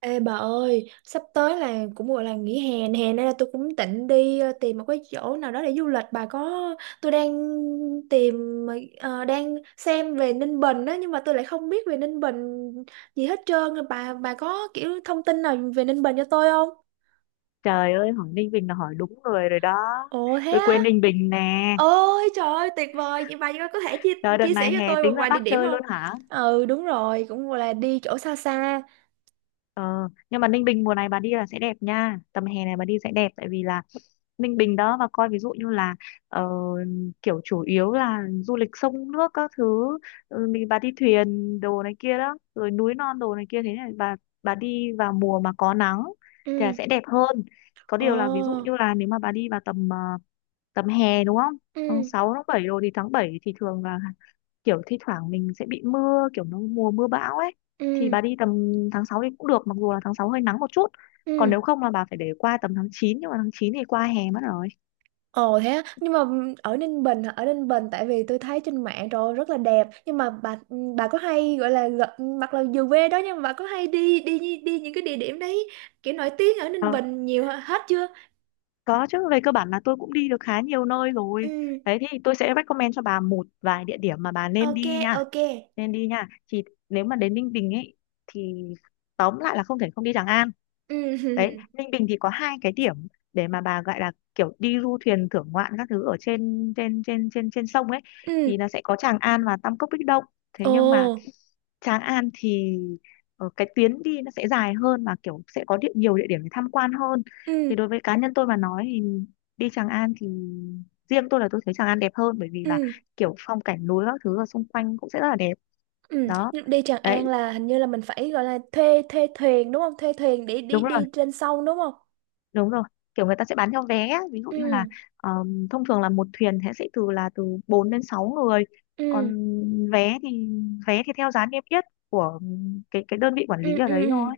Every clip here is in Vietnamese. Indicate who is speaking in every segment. Speaker 1: Ê bà ơi, sắp tới là cũng gọi là nghỉ hè nè, hè nên là tôi cũng định đi tìm một cái chỗ nào đó để du lịch. Bà có, tôi đang tìm, đang xem về Ninh Bình đó, nhưng mà tôi lại không biết về Ninh Bình gì hết trơn. Bà có kiểu thông tin nào về Ninh Bình cho tôi không?
Speaker 2: Trời ơi, hỏi Ninh Bình là hỏi đúng người rồi đó.
Speaker 1: Ồ thế
Speaker 2: Tôi
Speaker 1: á,
Speaker 2: quên Ninh Bình nè.
Speaker 1: ôi trời ơi tuyệt vời, vậy bà có thể chia,
Speaker 2: Trời đợt
Speaker 1: chia sẻ
Speaker 2: này
Speaker 1: cho
Speaker 2: hè
Speaker 1: tôi
Speaker 2: tính
Speaker 1: một
Speaker 2: ra
Speaker 1: vài địa
Speaker 2: Bắc
Speaker 1: điểm
Speaker 2: chơi
Speaker 1: không?
Speaker 2: luôn hả?
Speaker 1: Ừ đúng rồi, cũng gọi là đi chỗ xa xa.
Speaker 2: Ờ, nhưng mà Ninh Bình mùa này bà đi là sẽ đẹp nha, tầm hè này bà đi sẽ đẹp, tại vì là Ninh Bình đó. Và coi ví dụ như là ờ, kiểu chủ yếu là du lịch sông nước các thứ. Mình bà đi thuyền đồ này kia đó, rồi núi non đồ này kia, thế này bà đi vào mùa mà có nắng
Speaker 1: Ừ,
Speaker 2: thì là sẽ đẹp hơn. Có
Speaker 1: ồ,
Speaker 2: điều là ví dụ như là nếu mà bà đi vào tầm hè đúng không, tháng
Speaker 1: ừ,
Speaker 2: sáu tháng bảy rồi thì tháng 7 thì thường là kiểu thi thoảng mình sẽ bị mưa, kiểu nó mùa mưa bão ấy, thì
Speaker 1: ừ,
Speaker 2: bà đi tầm tháng 6 thì cũng được, mặc dù là tháng 6 hơi nắng một chút. Còn
Speaker 1: ừ.
Speaker 2: nếu không là bà phải để qua tầm tháng 9, nhưng mà tháng 9 thì qua hè mất rồi.
Speaker 1: Ồ thế á, nhưng mà ở Ninh Bình hả? Ở Ninh Bình, tại vì tôi thấy trên mạng rồi rất là đẹp, nhưng mà bà có hay gọi là gặp, mặc là dù quê đó nhưng mà bà có hay đi đi những cái địa điểm đấy kiểu nổi tiếng ở Ninh
Speaker 2: Ờ,
Speaker 1: Bình hết chưa?
Speaker 2: có chứ, về cơ bản là tôi cũng đi được khá nhiều nơi rồi
Speaker 1: Ừ,
Speaker 2: đấy, thì tôi sẽ recommend cho bà một vài địa điểm mà bà nên
Speaker 1: ok,
Speaker 2: đi nha.
Speaker 1: ok.
Speaker 2: Thì nếu mà đến Ninh Bình ấy thì tóm lại là không thể không đi Tràng An.
Speaker 1: Ừ,
Speaker 2: Đấy Ninh Bình thì có hai cái điểm để mà bà gọi là kiểu đi du thuyền thưởng ngoạn các thứ ở trên trên trên trên trên sông ấy,
Speaker 1: ừ,
Speaker 2: thì nó sẽ có Tràng An và Tam Cốc Bích Động. Thế
Speaker 1: ồ,
Speaker 2: nhưng mà Tràng An thì cái tuyến đi nó sẽ dài hơn, mà kiểu sẽ có nhiều địa điểm để tham quan hơn. Thì
Speaker 1: ừ,
Speaker 2: đối với cá nhân tôi mà nói thì đi Tràng An thì riêng tôi là tôi thấy Tràng An đẹp hơn, bởi vì là
Speaker 1: ừ,
Speaker 2: kiểu phong cảnh núi các thứ ở xung quanh cũng sẽ rất là đẹp.
Speaker 1: ừ.
Speaker 2: Đó.
Speaker 1: Nhưng đi Tràng
Speaker 2: Đấy.
Speaker 1: An là hình như là mình phải gọi là thuê thuê thuyền đúng không? Thuê thuyền để đi
Speaker 2: Đúng.
Speaker 1: đi trên sông đúng không?
Speaker 2: Đúng rồi, kiểu người ta sẽ bán theo vé á. Ví dụ như là
Speaker 1: Ừ,
Speaker 2: thông thường là một thuyền thế sẽ từ 4 đến 6 người.
Speaker 1: ừ,
Speaker 2: Còn vé thì vé thì theo giá niêm yết của cái đơn vị quản
Speaker 1: ừ,
Speaker 2: lý ở
Speaker 1: ừ.
Speaker 2: đấy
Speaker 1: Ừ.
Speaker 2: thôi.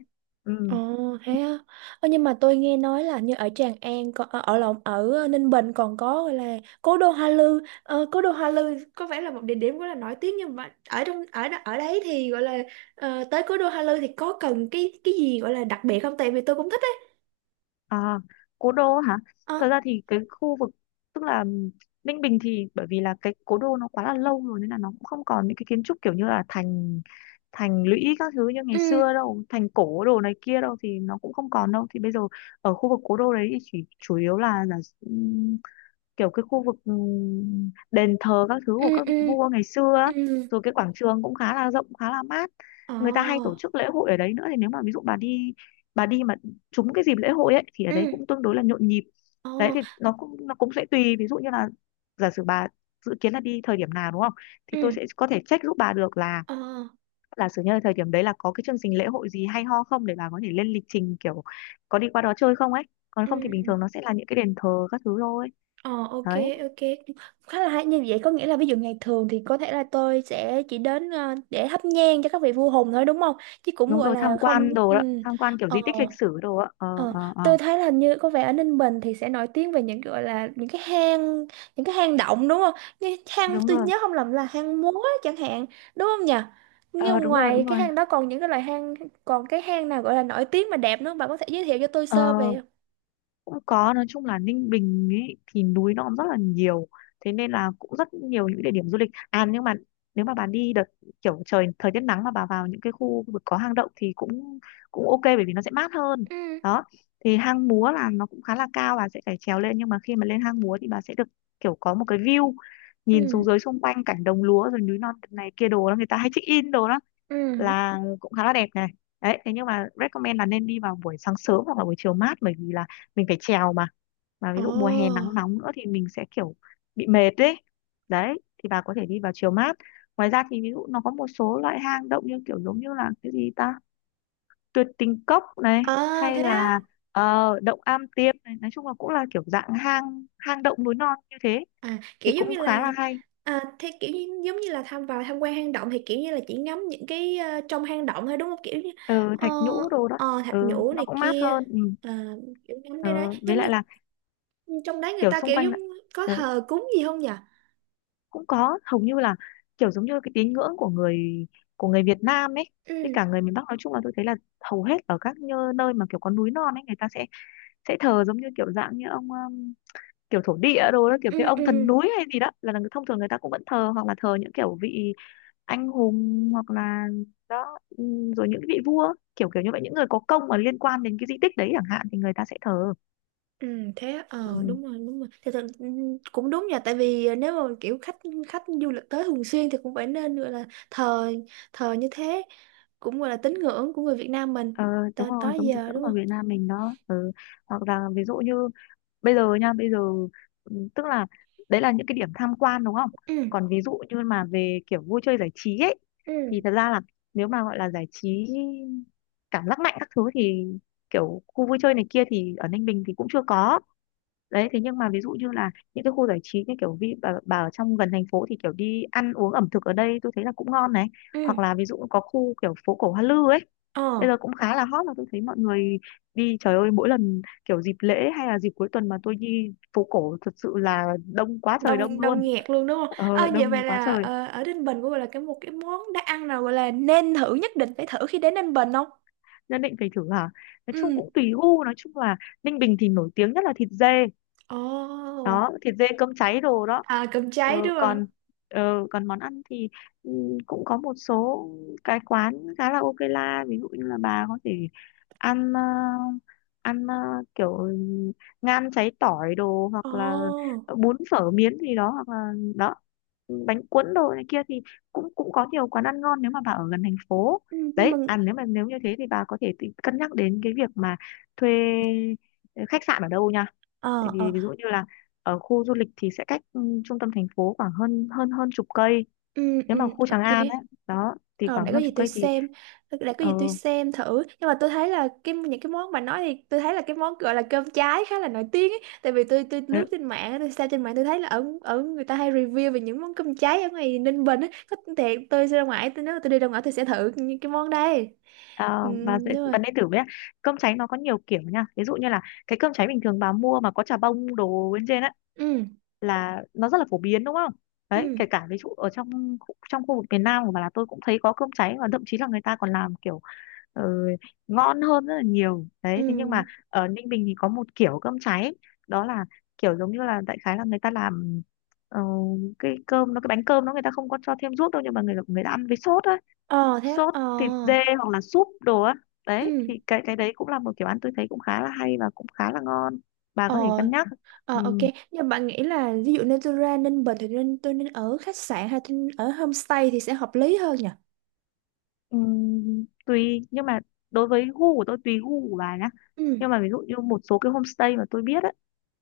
Speaker 1: Ồ
Speaker 2: Ừ.
Speaker 1: thế á. Ơ, nhưng mà tôi nghe nói là như ở Tràng An, còn ở ở lộn, Ninh Bình còn có gọi là cố đô Hoa Lư. Ờ, cố đô Hoa Lư có vẻ là một địa điểm rất là nổi tiếng, nhưng mà ở trong ở đấy thì gọi là, tới cố đô Hoa Lư thì có cần cái gì gọi là đặc biệt không? Tại vì tôi cũng thích ấy.
Speaker 2: À, cố đô hả, thật
Speaker 1: Ờ.
Speaker 2: ra thì cái khu vực tức là Ninh Bình thì bởi vì là cái cố đô nó quá là lâu rồi, nên là nó cũng không còn những cái kiến trúc kiểu như là thành thành lũy các thứ như ngày
Speaker 1: Ừ,
Speaker 2: xưa đâu, thành cổ đồ này kia đâu thì nó cũng không còn đâu. Thì bây giờ ở khu vực cố đô đấy thì chỉ chủ yếu là kiểu cái khu vực đền thờ các thứ
Speaker 1: ừ,
Speaker 2: của các
Speaker 1: ừ,
Speaker 2: vị vua ngày xưa á.
Speaker 1: ừ.
Speaker 2: Rồi cái quảng trường cũng khá là rộng, khá là mát,
Speaker 1: Ờ.
Speaker 2: người ta hay tổ chức lễ hội ở đấy nữa. Thì nếu mà ví dụ bà đi mà trúng cái dịp lễ hội ấy thì ở đấy
Speaker 1: Ừ.
Speaker 2: cũng tương đối là nhộn nhịp.
Speaker 1: Ờ.
Speaker 2: Đấy thì nó cũng sẽ tùy, ví dụ như là giả sử bà dự kiến là đi thời điểm nào đúng không, thì tôi
Speaker 1: Ừ.
Speaker 2: sẽ có thể check giúp bà được là
Speaker 1: Ờ.
Speaker 2: giả sử như là thời điểm đấy là có cái chương trình lễ hội gì hay ho không, để bà có thể lên lịch trình kiểu có đi qua đó chơi không ấy. Còn
Speaker 1: Ừ.
Speaker 2: không thì bình thường nó sẽ là những cái đền thờ các thứ thôi.
Speaker 1: Ờ, ok,
Speaker 2: Đấy.
Speaker 1: ok. Cũng khá là hay. Như vậy có nghĩa là ví dụ ngày thường thì có thể là tôi sẽ chỉ đến, để thắp nhang cho các vị vua Hùng thôi đúng không, chứ cũng
Speaker 2: Đúng
Speaker 1: gọi
Speaker 2: rồi,
Speaker 1: là
Speaker 2: tham quan
Speaker 1: không.
Speaker 2: đồ đó,
Speaker 1: Ừ.
Speaker 2: tham quan kiểu
Speaker 1: ờ
Speaker 2: di tích lịch sử đồ á. Ờ
Speaker 1: ờ
Speaker 2: ờ ờ
Speaker 1: tôi thấy là như có vẻ ở Ninh Bình thì sẽ nổi tiếng về những gọi là những cái hang động đúng không, như hang,
Speaker 2: Đúng
Speaker 1: tôi
Speaker 2: rồi.
Speaker 1: nhớ không lầm, là Hang Múa chẳng hạn, đúng không nhỉ?
Speaker 2: Ờ
Speaker 1: Nhưng
Speaker 2: Đúng rồi.
Speaker 1: ngoài
Speaker 2: Đúng
Speaker 1: cái
Speaker 2: rồi.
Speaker 1: hang đó còn những cái loại hang, còn cái hang nào gọi là nổi tiếng mà đẹp nữa không? Bạn có thể giới thiệu cho tôi
Speaker 2: ờ
Speaker 1: sơ về không?
Speaker 2: Cũng có, nói chung là Ninh Bình ấy thì núi nó cũng rất là nhiều, thế nên là cũng rất nhiều những địa điểm du lịch. À nhưng mà nếu mà bà đi đợt kiểu trời thời tiết nắng mà bà vào những cái khu vực có hang động thì cũng cũng ok, bởi vì nó sẽ mát hơn.
Speaker 1: Ừ.
Speaker 2: Đó thì hang múa là nó cũng khá là cao, bà sẽ phải trèo lên, nhưng mà khi mà lên hang múa thì bà sẽ được kiểu có một cái view nhìn xuống
Speaker 1: Ừ.
Speaker 2: dưới xung quanh cảnh đồng lúa rồi núi non này kia đồ đó, người ta hay check in đồ đó,
Speaker 1: Ừ.
Speaker 2: là cũng khá là đẹp này. Đấy thế nhưng mà recommend là nên đi vào buổi sáng sớm hoặc là buổi chiều mát, bởi vì là mình phải trèo mà
Speaker 1: Ồ.
Speaker 2: ví dụ mùa hè nắng nóng nữa thì mình sẽ kiểu bị mệt đấy. Đấy thì bà có thể đi vào chiều mát. Ngoài ra thì ví dụ nó có một số loại hang động như kiểu giống như là cái gì ta, tuyệt tình cốc này,
Speaker 1: Ờ
Speaker 2: hay
Speaker 1: thế á.
Speaker 2: là động am tiêm này, nói chung là cũng là kiểu dạng hang hang động núi non như thế
Speaker 1: À,
Speaker 2: thì
Speaker 1: kiểu giống
Speaker 2: cũng
Speaker 1: như
Speaker 2: khá
Speaker 1: là,
Speaker 2: là hay.
Speaker 1: à, thế kiểu như, giống như là tham vào tham quan hang động thì kiểu như là chỉ ngắm những cái, trong hang động thôi đúng không, kiểu như,
Speaker 2: Ừ,
Speaker 1: ờ,
Speaker 2: thạch nhũ đồ đó. Ừ,
Speaker 1: thạch nhũ
Speaker 2: nó
Speaker 1: này
Speaker 2: cũng mát
Speaker 1: kia.
Speaker 2: hơn. Ừ.
Speaker 1: Ờ, kiểu ngắm
Speaker 2: Ừ,
Speaker 1: cái đấy
Speaker 2: với
Speaker 1: giống như
Speaker 2: lại là
Speaker 1: trong đấy người
Speaker 2: kiểu
Speaker 1: ta
Speaker 2: xung
Speaker 1: kiểu
Speaker 2: quanh
Speaker 1: giống,
Speaker 2: là,
Speaker 1: có
Speaker 2: ừ,
Speaker 1: thờ cúng gì không nhỉ?
Speaker 2: cũng có. Hầu như là kiểu giống như cái tín ngưỡng của người Việt Nam ấy.
Speaker 1: Ừ,
Speaker 2: Với cả người miền Bắc nói chung là tôi thấy là hầu hết ở các nơi mà kiểu có núi non ấy, người ta sẽ thờ giống như kiểu dạng như ông kiểu thổ địa đồ đó, kiểu cái
Speaker 1: ừ,
Speaker 2: ông thần
Speaker 1: ừ.
Speaker 2: núi hay gì đó là thông thường người ta cũng vẫn thờ, hoặc là thờ những kiểu vị anh hùng hoặc là đó, rồi những vị vua kiểu kiểu như vậy, những người có công mà liên quan đến cái di tích đấy chẳng hạn thì người ta sẽ thờ.
Speaker 1: Ừ, thế á, ờ,
Speaker 2: Ừ.
Speaker 1: đúng rồi, đúng rồi, thì thật, ừ, cũng đúng nha. Tại vì nếu mà kiểu khách khách du lịch tới thường xuyên thì cũng phải nên gọi là thờ thờ như thế, cũng gọi là tín ngưỡng của người Việt Nam mình
Speaker 2: ờ, Đúng
Speaker 1: tới
Speaker 2: rồi,
Speaker 1: tới
Speaker 2: giống tín
Speaker 1: giờ
Speaker 2: ngưỡng
Speaker 1: đúng
Speaker 2: của
Speaker 1: không?
Speaker 2: Việt Nam mình đó. Ừ. Hoặc là ví dụ như bây giờ nha, bây giờ tức là đấy là những cái điểm tham quan đúng không,
Speaker 1: Ừ,
Speaker 2: còn ví dụ như mà về kiểu vui chơi giải trí ấy thì
Speaker 1: ừ,
Speaker 2: thật ra là nếu mà gọi là giải trí cảm giác mạnh các thứ thì kiểu khu vui chơi này kia thì ở Ninh Bình thì cũng chưa có. Đấy thế nhưng mà ví dụ như là những cái khu giải trí như kiểu bà ở trong gần thành phố thì kiểu đi ăn uống ẩm thực ở đây tôi thấy là cũng ngon này. Hoặc
Speaker 1: ừ,
Speaker 2: là ví dụ có khu kiểu phố cổ Hoa Lư ấy
Speaker 1: ờ,
Speaker 2: bây giờ cũng khá là hot, là tôi thấy mọi người đi trời ơi, mỗi lần kiểu dịp lễ hay là dịp cuối tuần mà tôi đi phố cổ thật sự là đông quá trời, đông
Speaker 1: đông, đông
Speaker 2: luôn.
Speaker 1: nghẹt luôn đúng không? Ờ vậy, vậy
Speaker 2: Đông quá
Speaker 1: là,
Speaker 2: trời.
Speaker 1: ở Ninh Bình cũng gọi là cái, một cái món đã ăn nào gọi là nên thử, nhất định phải thử khi đến Ninh Bình không?
Speaker 2: Nhất định phải thử hả, nói chung
Speaker 1: Ừ.
Speaker 2: cũng tùy gu, nói chung là Ninh Bình thì nổi tiếng nhất là thịt dê
Speaker 1: Ồ.
Speaker 2: đó, thịt dê cơm cháy đồ đó.
Speaker 1: À, cơm cháy đúng không?
Speaker 2: Còn còn món ăn thì ừ, cũng có một số cái quán khá là ok la, ví dụ như là bà có thể ăn ờ, ăn kiểu ngan cháy tỏi đồ, hoặc là
Speaker 1: Ồ.
Speaker 2: bún phở miến gì đó, hoặc là đó bánh cuốn đồ này kia thì cũng cũng có nhiều quán ăn ngon nếu mà bà ở gần thành phố.
Speaker 1: Ừ, nhưng mà.
Speaker 2: Đấy ăn, nếu mà như thế thì bà có thể tự cân nhắc đến cái việc mà thuê khách sạn ở đâu nha, tại
Speaker 1: Ờ, ờ.
Speaker 2: vì ví dụ như là ở khu du lịch thì sẽ cách trung tâm thành phố khoảng hơn hơn hơn chục cây
Speaker 1: Ừ,
Speaker 2: nếu
Speaker 1: ừ,
Speaker 2: mà khu Tràng
Speaker 1: ok.
Speaker 2: An ấy. Đó thì
Speaker 1: Rồi,
Speaker 2: khoảng hơn chục cây thì
Speaker 1: để có
Speaker 2: ờ,
Speaker 1: gì tôi xem thử. Nhưng mà tôi thấy là cái những cái món bà nói thì tôi thấy là cái món gọi là cơm cháy khá là nổi tiếng ấy. Tại vì tôi
Speaker 2: ừ,
Speaker 1: lướt trên mạng, tôi xem trên mạng, tôi thấy là ở ở người ta hay review về những món cơm cháy ở ngoài Ninh Bình ấy. Có thiệt tôi ra ngoài, tôi, nếu mà tôi đi ra ngoài, tôi sẽ thử những cái món đây. Ừ,
Speaker 2: và
Speaker 1: đúng
Speaker 2: dễ
Speaker 1: rồi.
Speaker 2: bạn nên thử với ạ. Cơm cháy nó có nhiều kiểu nha, ví dụ như là cái cơm cháy bình thường bà mua mà có chả bông đồ bên trên ấy,
Speaker 1: Ừ,
Speaker 2: là nó rất là phổ biến đúng không, đấy kể
Speaker 1: ừ,
Speaker 2: cả ví dụ ở trong trong khu vực miền Nam của bà là tôi cũng thấy có cơm cháy, và thậm chí là người ta còn làm kiểu ừ, ngon hơn rất là nhiều đấy. Thế nhưng mà
Speaker 1: ừ.
Speaker 2: ở Ninh Bình thì có một kiểu cơm cháy, đó là kiểu giống như là đại khái là người ta làm ờ, cái cơm nó cái bánh cơm nó người ta không có cho thêm ruốc đâu, nhưng mà người người ta ăn với sốt á,
Speaker 1: Ờ thế, á?
Speaker 2: sốt
Speaker 1: Ờ.
Speaker 2: thịt dê hoặc là súp đồ á. Đấy
Speaker 1: Ừ.
Speaker 2: thì cái đấy cũng là một kiểu ăn tôi thấy cũng khá là hay và cũng khá là ngon, bà
Speaker 1: Ờ,
Speaker 2: có thể cân nhắc.
Speaker 1: ờ, ok,
Speaker 2: Ừ,
Speaker 1: nhưng bạn nghĩ là ví dụ Natura Ninh Bình thì nên, tôi nên ở khách sạn hay tôi nên ở homestay thì sẽ hợp lý hơn nhỉ?
Speaker 2: ừ, tùy nhưng mà đối với gu của tôi, tùy gu của bà nhá,
Speaker 1: Ừ,
Speaker 2: nhưng mà ví dụ như một số cái homestay mà tôi biết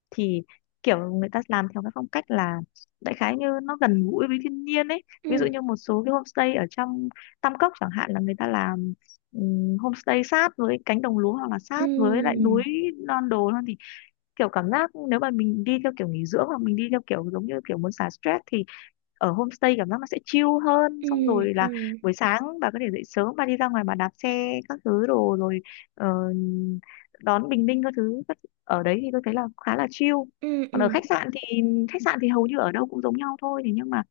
Speaker 2: thì kiểu người ta làm theo cái phong cách là đại khái như nó gần gũi với thiên nhiên ấy. Ví dụ
Speaker 1: ừ,
Speaker 2: như một số cái homestay ở trong Tam Cốc chẳng hạn là người ta làm homestay sát với cánh đồng lúa hoặc là sát với lại
Speaker 1: ừ,
Speaker 2: núi non đồ non, thì kiểu cảm giác nếu mà mình đi theo kiểu nghỉ dưỡng hoặc mình đi theo kiểu giống như kiểu muốn xả stress, thì ở homestay cảm giác nó sẽ chill hơn.
Speaker 1: ừ,
Speaker 2: Xong rồi
Speaker 1: ừ,
Speaker 2: là buổi sáng bà có thể dậy sớm, bà đi ra ngoài bà đạp xe các thứ đồ rồi ờ, đón bình minh các thứ ở đấy thì tôi thấy là khá là chill.
Speaker 1: ừ,
Speaker 2: Còn ở
Speaker 1: ừ.
Speaker 2: khách sạn thì hầu như ở đâu cũng giống nhau thôi, thì nhưng mà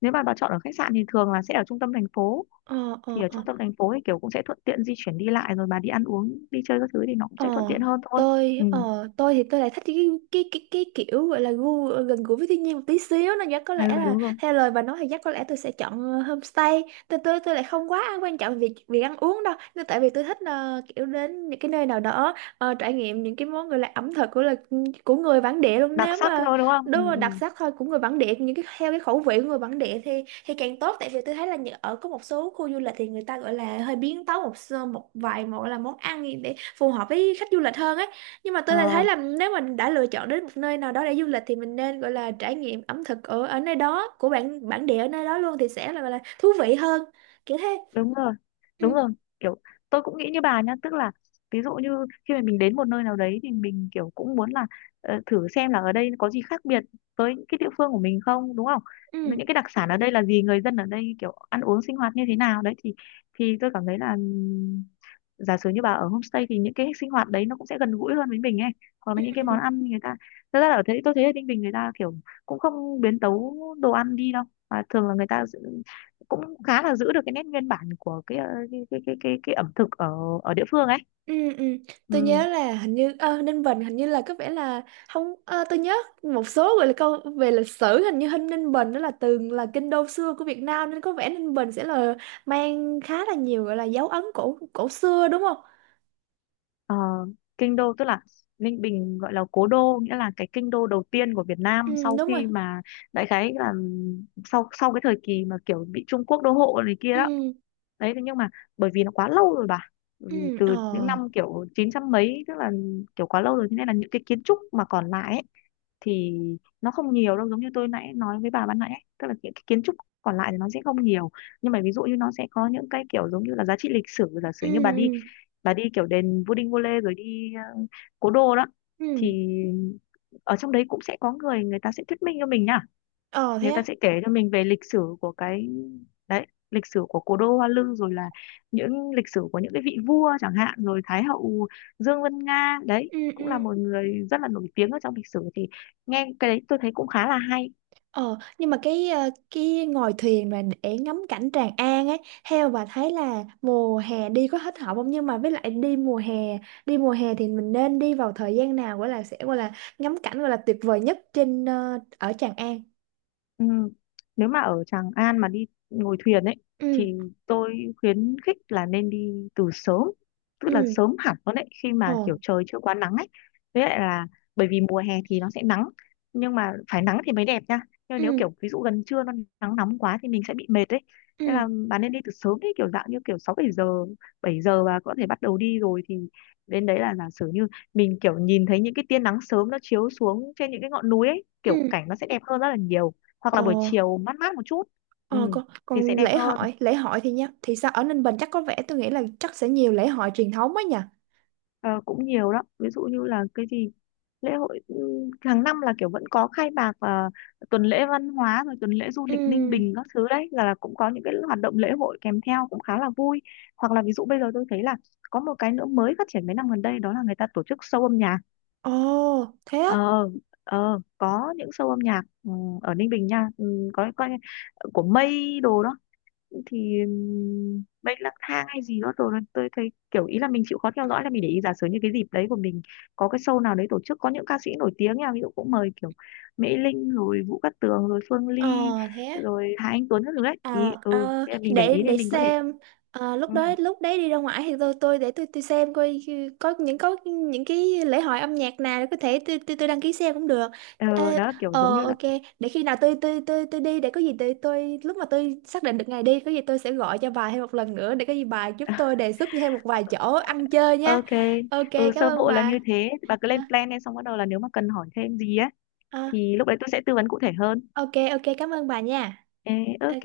Speaker 2: nếu mà bà chọn ở khách sạn thì thường là sẽ ở trung tâm thành phố,
Speaker 1: Ờ,
Speaker 2: thì
Speaker 1: ờ,
Speaker 2: ở
Speaker 1: ờ.
Speaker 2: trung tâm thành phố thì kiểu cũng sẽ thuận tiện di chuyển đi lại, rồi bà đi ăn uống đi chơi các thứ thì nó cũng
Speaker 1: Ờ,
Speaker 2: sẽ thuận tiện hơn thôi.
Speaker 1: tôi
Speaker 2: Ừ,
Speaker 1: ờ, tôi thì tôi lại thích cái, cái kiểu gọi là gu, gần gũi với thiên nhiên một tí xíu, nên chắc có
Speaker 2: ừ
Speaker 1: lẽ là
Speaker 2: đúng rồi,
Speaker 1: theo lời bà nói thì chắc có lẽ tôi sẽ chọn, homestay. Tôi lại không quá quan trọng việc việc ăn uống đâu. Nên tại vì tôi thích, kiểu đến những cái nơi nào đó, trải nghiệm những cái món gọi là ẩm thực của người bản địa luôn.
Speaker 2: đặc
Speaker 1: Nếu
Speaker 2: sắc
Speaker 1: mà,
Speaker 2: thôi đúng không? Ừ,
Speaker 1: đúng rồi, đặc
Speaker 2: ừ.
Speaker 1: sắc thôi, của người bản địa, những cái theo cái khẩu vị của người bản địa thì càng tốt. Tại vì tôi thấy là ở có một số khu du lịch thì người ta gọi là hơi biến tấu một vài, một là món ăn gì để phù hợp với khách du lịch hơn ấy. Nhưng mà tôi lại
Speaker 2: Ờ,
Speaker 1: thấy là nếu mình đã lựa chọn đến một nơi nào đó để du lịch thì mình nên gọi là trải nghiệm ẩm thực ở ở nơi đó, của bản bản địa ở nơi đó luôn, thì sẽ là thú vị hơn, kiểu thế.
Speaker 2: đúng rồi, đúng
Speaker 1: Ừ,
Speaker 2: rồi. Kiểu tôi cũng nghĩ như bà nhá, tức là ví dụ như khi mà mình đến một nơi nào đấy thì mình kiểu cũng muốn là thử xem là ở đây có gì khác biệt với những cái địa phương của mình không, đúng không?
Speaker 1: ừ,
Speaker 2: Những cái đặc sản ở đây là gì, người dân ở đây kiểu ăn uống sinh hoạt như thế nào đấy, thì tôi cảm thấy là giả sử như bà ở homestay thì những cái sinh hoạt đấy nó cũng sẽ gần gũi hơn với mình ấy, hoặc
Speaker 1: ừ,
Speaker 2: là những cái
Speaker 1: ừ.
Speaker 2: món ăn người ta thật ra là ở thế tôi thấy ở Ninh Bình người ta kiểu cũng không biến tấu đồ ăn đi đâu, mà thường là cũng khá là giữ được cái nét nguyên bản của cái ờ, cái ẩm thực ở ở địa phương ấy.
Speaker 1: Ừ, ừ. Tôi
Speaker 2: Ừ.
Speaker 1: nhớ là hình như, Ninh Bình hình như là có vẻ là không, tôi nhớ một số gọi là câu về lịch sử, hình như Ninh Bình đó là từng là kinh đô xưa của Việt Nam, nên có vẻ Ninh Bình sẽ là mang khá là nhiều gọi là dấu ấn cổ, cổ xưa đúng không?
Speaker 2: Ờ, kinh đô tức là Ninh Bình gọi là cố đô, nghĩa là cái kinh đô đầu tiên của Việt Nam
Speaker 1: Ừ
Speaker 2: sau
Speaker 1: đúng rồi.
Speaker 2: khi mà đại khái là sau sau cái thời kỳ mà kiểu bị Trung Quốc đô hộ này kia đó.
Speaker 1: Ừ,
Speaker 2: Đấy thế nhưng mà bởi vì nó quá lâu rồi bà, bởi
Speaker 1: ừ,
Speaker 2: vì
Speaker 1: ờ,
Speaker 2: từ những năm kiểu chín trăm mấy, tức là kiểu quá lâu rồi thế nên là những cái kiến trúc mà còn lại ấy, thì nó không nhiều đâu, giống như tôi nãy nói với bà ban nãy ấy, tức là những cái kiến trúc còn lại thì nó sẽ không nhiều, nhưng mà ví dụ như nó sẽ có những cái kiểu giống như là giá trị lịch sử. Giả
Speaker 1: ừ,
Speaker 2: sử như bà đi,
Speaker 1: ừ,
Speaker 2: bà đi kiểu đền Vua Đinh Vua Lê rồi đi cố đô đó,
Speaker 1: ừ,
Speaker 2: thì ở trong đấy cũng sẽ có người người ta sẽ thuyết minh cho mình nha,
Speaker 1: ờ thế
Speaker 2: người
Speaker 1: á.
Speaker 2: ta sẽ kể cho mình về lịch sử của cái đấy, lịch sử của cố đô Hoa Lư, rồi là những lịch sử của những cái vị vua chẳng hạn, rồi Thái hậu Dương Vân Nga, đấy
Speaker 1: Ừ, ừ.
Speaker 2: cũng là một người rất là nổi tiếng ở trong lịch sử, thì nghe cái đấy tôi thấy cũng khá là hay.
Speaker 1: Ờ, nhưng mà cái ngồi thuyền mà để ngắm cảnh Tràng An ấy, theo bà thấy là mùa hè đi có hết hợp không? Nhưng mà với lại đi mùa hè thì mình nên đi vào thời gian nào gọi là sẽ gọi là ngắm cảnh gọi là tuyệt vời nhất trên, ở Tràng An.
Speaker 2: Ừ. Nếu mà ở Tràng An mà đi ngồi thuyền ấy
Speaker 1: Ừ,
Speaker 2: thì tôi khuyến khích là nên đi từ sớm, tức là
Speaker 1: ừ,
Speaker 2: sớm hẳn luôn đấy, khi
Speaker 1: ồ,
Speaker 2: mà kiểu trời chưa quá nắng ấy, với lại là bởi vì mùa hè thì nó sẽ nắng, nhưng mà phải nắng thì mới đẹp nha, nhưng
Speaker 1: ừ,
Speaker 2: nếu kiểu ví dụ gần trưa nó nắng nóng quá thì mình sẽ bị mệt ấy, nên
Speaker 1: ừ,
Speaker 2: là bạn nên đi từ sớm đấy, kiểu dạng như kiểu sáu bảy giờ, 7 giờ và có thể bắt đầu đi rồi, thì đến đấy là giả sử như mình kiểu nhìn thấy những cái tia nắng sớm nó chiếu xuống trên những cái ngọn núi ấy,
Speaker 1: ừ,
Speaker 2: kiểu cảnh nó sẽ đẹp hơn rất là nhiều, hoặc là
Speaker 1: ồ,
Speaker 2: buổi chiều mát mát một chút, ừ,
Speaker 1: ờ, còn,
Speaker 2: thì sẽ
Speaker 1: còn
Speaker 2: đẹp
Speaker 1: lễ
Speaker 2: hơn.
Speaker 1: hội, lễ hội thì nhá, thì sao ở Ninh Bình, chắc có vẻ tôi nghĩ là chắc sẽ nhiều lễ hội truyền thống ấy nhỉ?
Speaker 2: Ờ, cũng nhiều đó, ví dụ như là cái gì lễ hội, ừ, hàng năm là kiểu vẫn có khai mạc, và tuần lễ văn hóa rồi tuần lễ du
Speaker 1: Ừ,
Speaker 2: lịch Ninh Bình các thứ đấy, là cũng có những cái hoạt động lễ hội kèm theo cũng khá là vui. Hoặc là ví dụ bây giờ tôi thấy là có một cái nữa mới phát triển mấy năm gần đây, đó là người ta tổ chức show âm nhạc.
Speaker 1: ồ, thế á?
Speaker 2: Ờ ờ có những show âm nhạc, ừ, ở Ninh Bình nha, ừ, có, của Mây đồ đó, thì bệnh lang thang hay gì đó. Rồi tôi thấy kiểu ý là mình chịu khó theo dõi, là mình để ý giả sử như cái dịp đấy của mình có cái show nào đấy tổ chức có những ca sĩ nổi tiếng nha, ví dụ cũng mời kiểu Mỹ Linh rồi Vũ Cát Tường rồi Phương
Speaker 1: Ờ,
Speaker 2: Ly
Speaker 1: thế á.
Speaker 2: rồi Hà Anh Tuấn các thứ đấy
Speaker 1: Ờ,
Speaker 2: ý, ừ
Speaker 1: ờ,
Speaker 2: thế là mình để
Speaker 1: để
Speaker 2: ý để
Speaker 1: để
Speaker 2: mình có thể,
Speaker 1: xem. Ờ, lúc
Speaker 2: ừ,
Speaker 1: đó lúc đấy đi ra ngoài thì tôi để tôi xem coi có những cái lễ hội âm nhạc nào để có thể tôi đăng ký xem cũng được.
Speaker 2: ờ,
Speaker 1: Ê,
Speaker 2: đó kiểu giống như là
Speaker 1: ok, để khi nào tôi đi, để có gì tôi lúc mà tôi xác định được ngày đi, có gì tôi sẽ gọi cho bà thêm một lần nữa, để có gì bà giúp tôi đề xuất thêm một vài chỗ ăn chơi nha.
Speaker 2: ok.
Speaker 1: Ok,
Speaker 2: Ừ
Speaker 1: cảm
Speaker 2: sơ
Speaker 1: ơn
Speaker 2: bộ là như
Speaker 1: bà.
Speaker 2: thế, bà cứ
Speaker 1: À,
Speaker 2: lên plan lên xong bắt đầu là nếu mà cần hỏi thêm gì á
Speaker 1: à,
Speaker 2: thì lúc đấy tôi sẽ tư vấn cụ thể hơn.
Speaker 1: ok, ok, cảm ơn bà nha.
Speaker 2: Ê,
Speaker 1: Ok.
Speaker 2: ok.